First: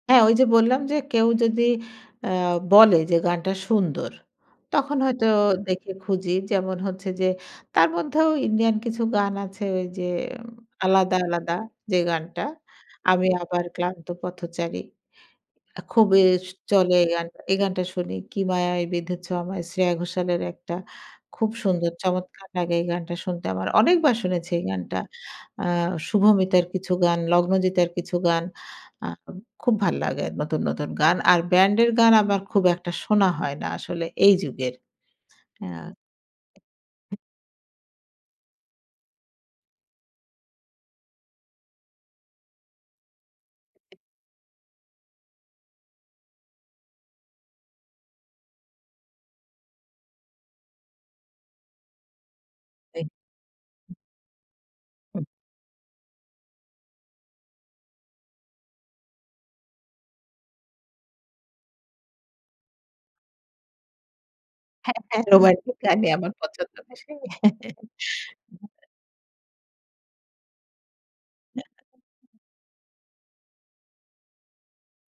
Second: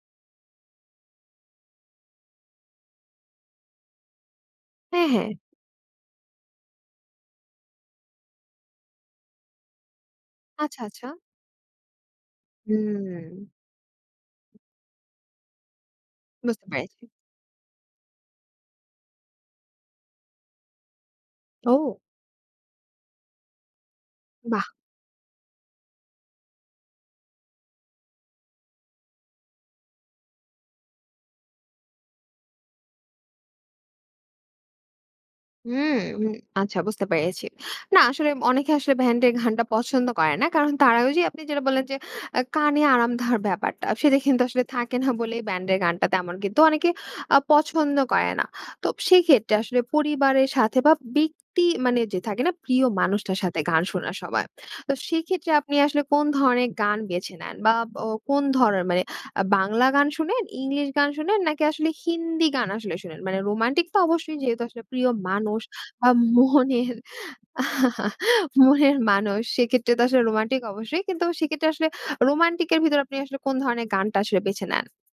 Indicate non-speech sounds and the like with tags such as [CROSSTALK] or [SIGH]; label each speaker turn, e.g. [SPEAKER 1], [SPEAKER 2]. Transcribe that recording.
[SPEAKER 1] হ্যাঁ ঐ যে বললাম যে কেউ যদি আ বলে যে গানটা সুন্দর। তখন
[SPEAKER 2] হ্যাঁ,
[SPEAKER 1] হয়তো
[SPEAKER 2] হ্যাঁ।
[SPEAKER 1] দেখে খুঁজি যেমন হচ্ছে যে, তার মধ্যেও ইন্ডিয়ান কিছু গান আছে ঐ যে
[SPEAKER 2] আচ্ছা, আচ্ছা।
[SPEAKER 1] আলাদা, আলাদা যে গানটা 'আমি
[SPEAKER 2] হুম।
[SPEAKER 1] আবার ক্লান্ত পথচারী' আ খুবই
[SPEAKER 2] বুঝতে
[SPEAKER 1] চলে
[SPEAKER 2] পেরেছি।
[SPEAKER 1] এই গানটা এই গানটা শুনি 'কি মায়ায় বেধেছ আমায়' শ্রেয়া ঘোষালের একটা খুব সুন্দর
[SPEAKER 2] ও!
[SPEAKER 1] চমৎকার লাগে এই গানটা শুনতে। আমার অনেকবার শুনেছি এই
[SPEAKER 2] বাহ!
[SPEAKER 1] গানটা আ শুভমিতার কিছু গান লগ্নজিতার কিছু গান আ খুব ভাল লাগে নতুন, নতুন গান। আর ব্যান্ডের গান আমার খুব একটা শোনা হয় না আসলে এই যুগের। হ্যাঁ।
[SPEAKER 2] হুম, হু, আচ্ছা বুঝতে পেরেছি। না আসলে অনেকে আসলে ব্যান্ড এর গানটা পছন্দ করে না। কারণ তারা ঐযে আপনি যেটা বললেন যে আ কানে আরাম দেওয়ার ব্যাপারটা সেটা কিন্তু আসলে থাকে না বলেই ব্যান্ড এর গানটা তেমন কিন্তু অনেকে আ পছন্দ করে না। তো সেই ক্ষেত্রে আসলে পরিবারের সাথে বা ব্যাক্তি মানে যে থাকে না প্রিয়
[SPEAKER 1] জি।
[SPEAKER 2] মানুষটার সাথে গান শোনা সবাই। তো সেক্ষেত্রে আপনি আসলে কোন ধরনের গান বেছে নেন বা ও কোন ধরনের? আ মানে বাংলা গান শোনেন, ইংলিশ গান শোনেন, নাকি আসলে হিন্দি গান আসলে শোনেন? মানে রোমান্টিক তো অবশ্যই যেহেতু আসলে
[SPEAKER 1] হ্যাঁ,
[SPEAKER 2] প্রিয়
[SPEAKER 1] হ্যাঁ,
[SPEAKER 2] মানুষ
[SPEAKER 1] রোমান্টিকই গান
[SPEAKER 2] বা
[SPEAKER 1] আমার পছন্দ
[SPEAKER 2] মনের
[SPEAKER 1] আসে
[SPEAKER 2] [CHUCKLES]
[SPEAKER 1] [CHUCKLES]
[SPEAKER 2] মনের মানুষ সেক্ষেত্রে তো আসলে রোমান্টিক অবশ্যই। কিন্তু সেক্ষেত্রে আসলে
[SPEAKER 1] [UNINTELLIGIBLE]
[SPEAKER 2] রোমান্টিক এর ভিতরে আপনি আসলে কোন ধরনের গানটা আসলে বেছে নেন?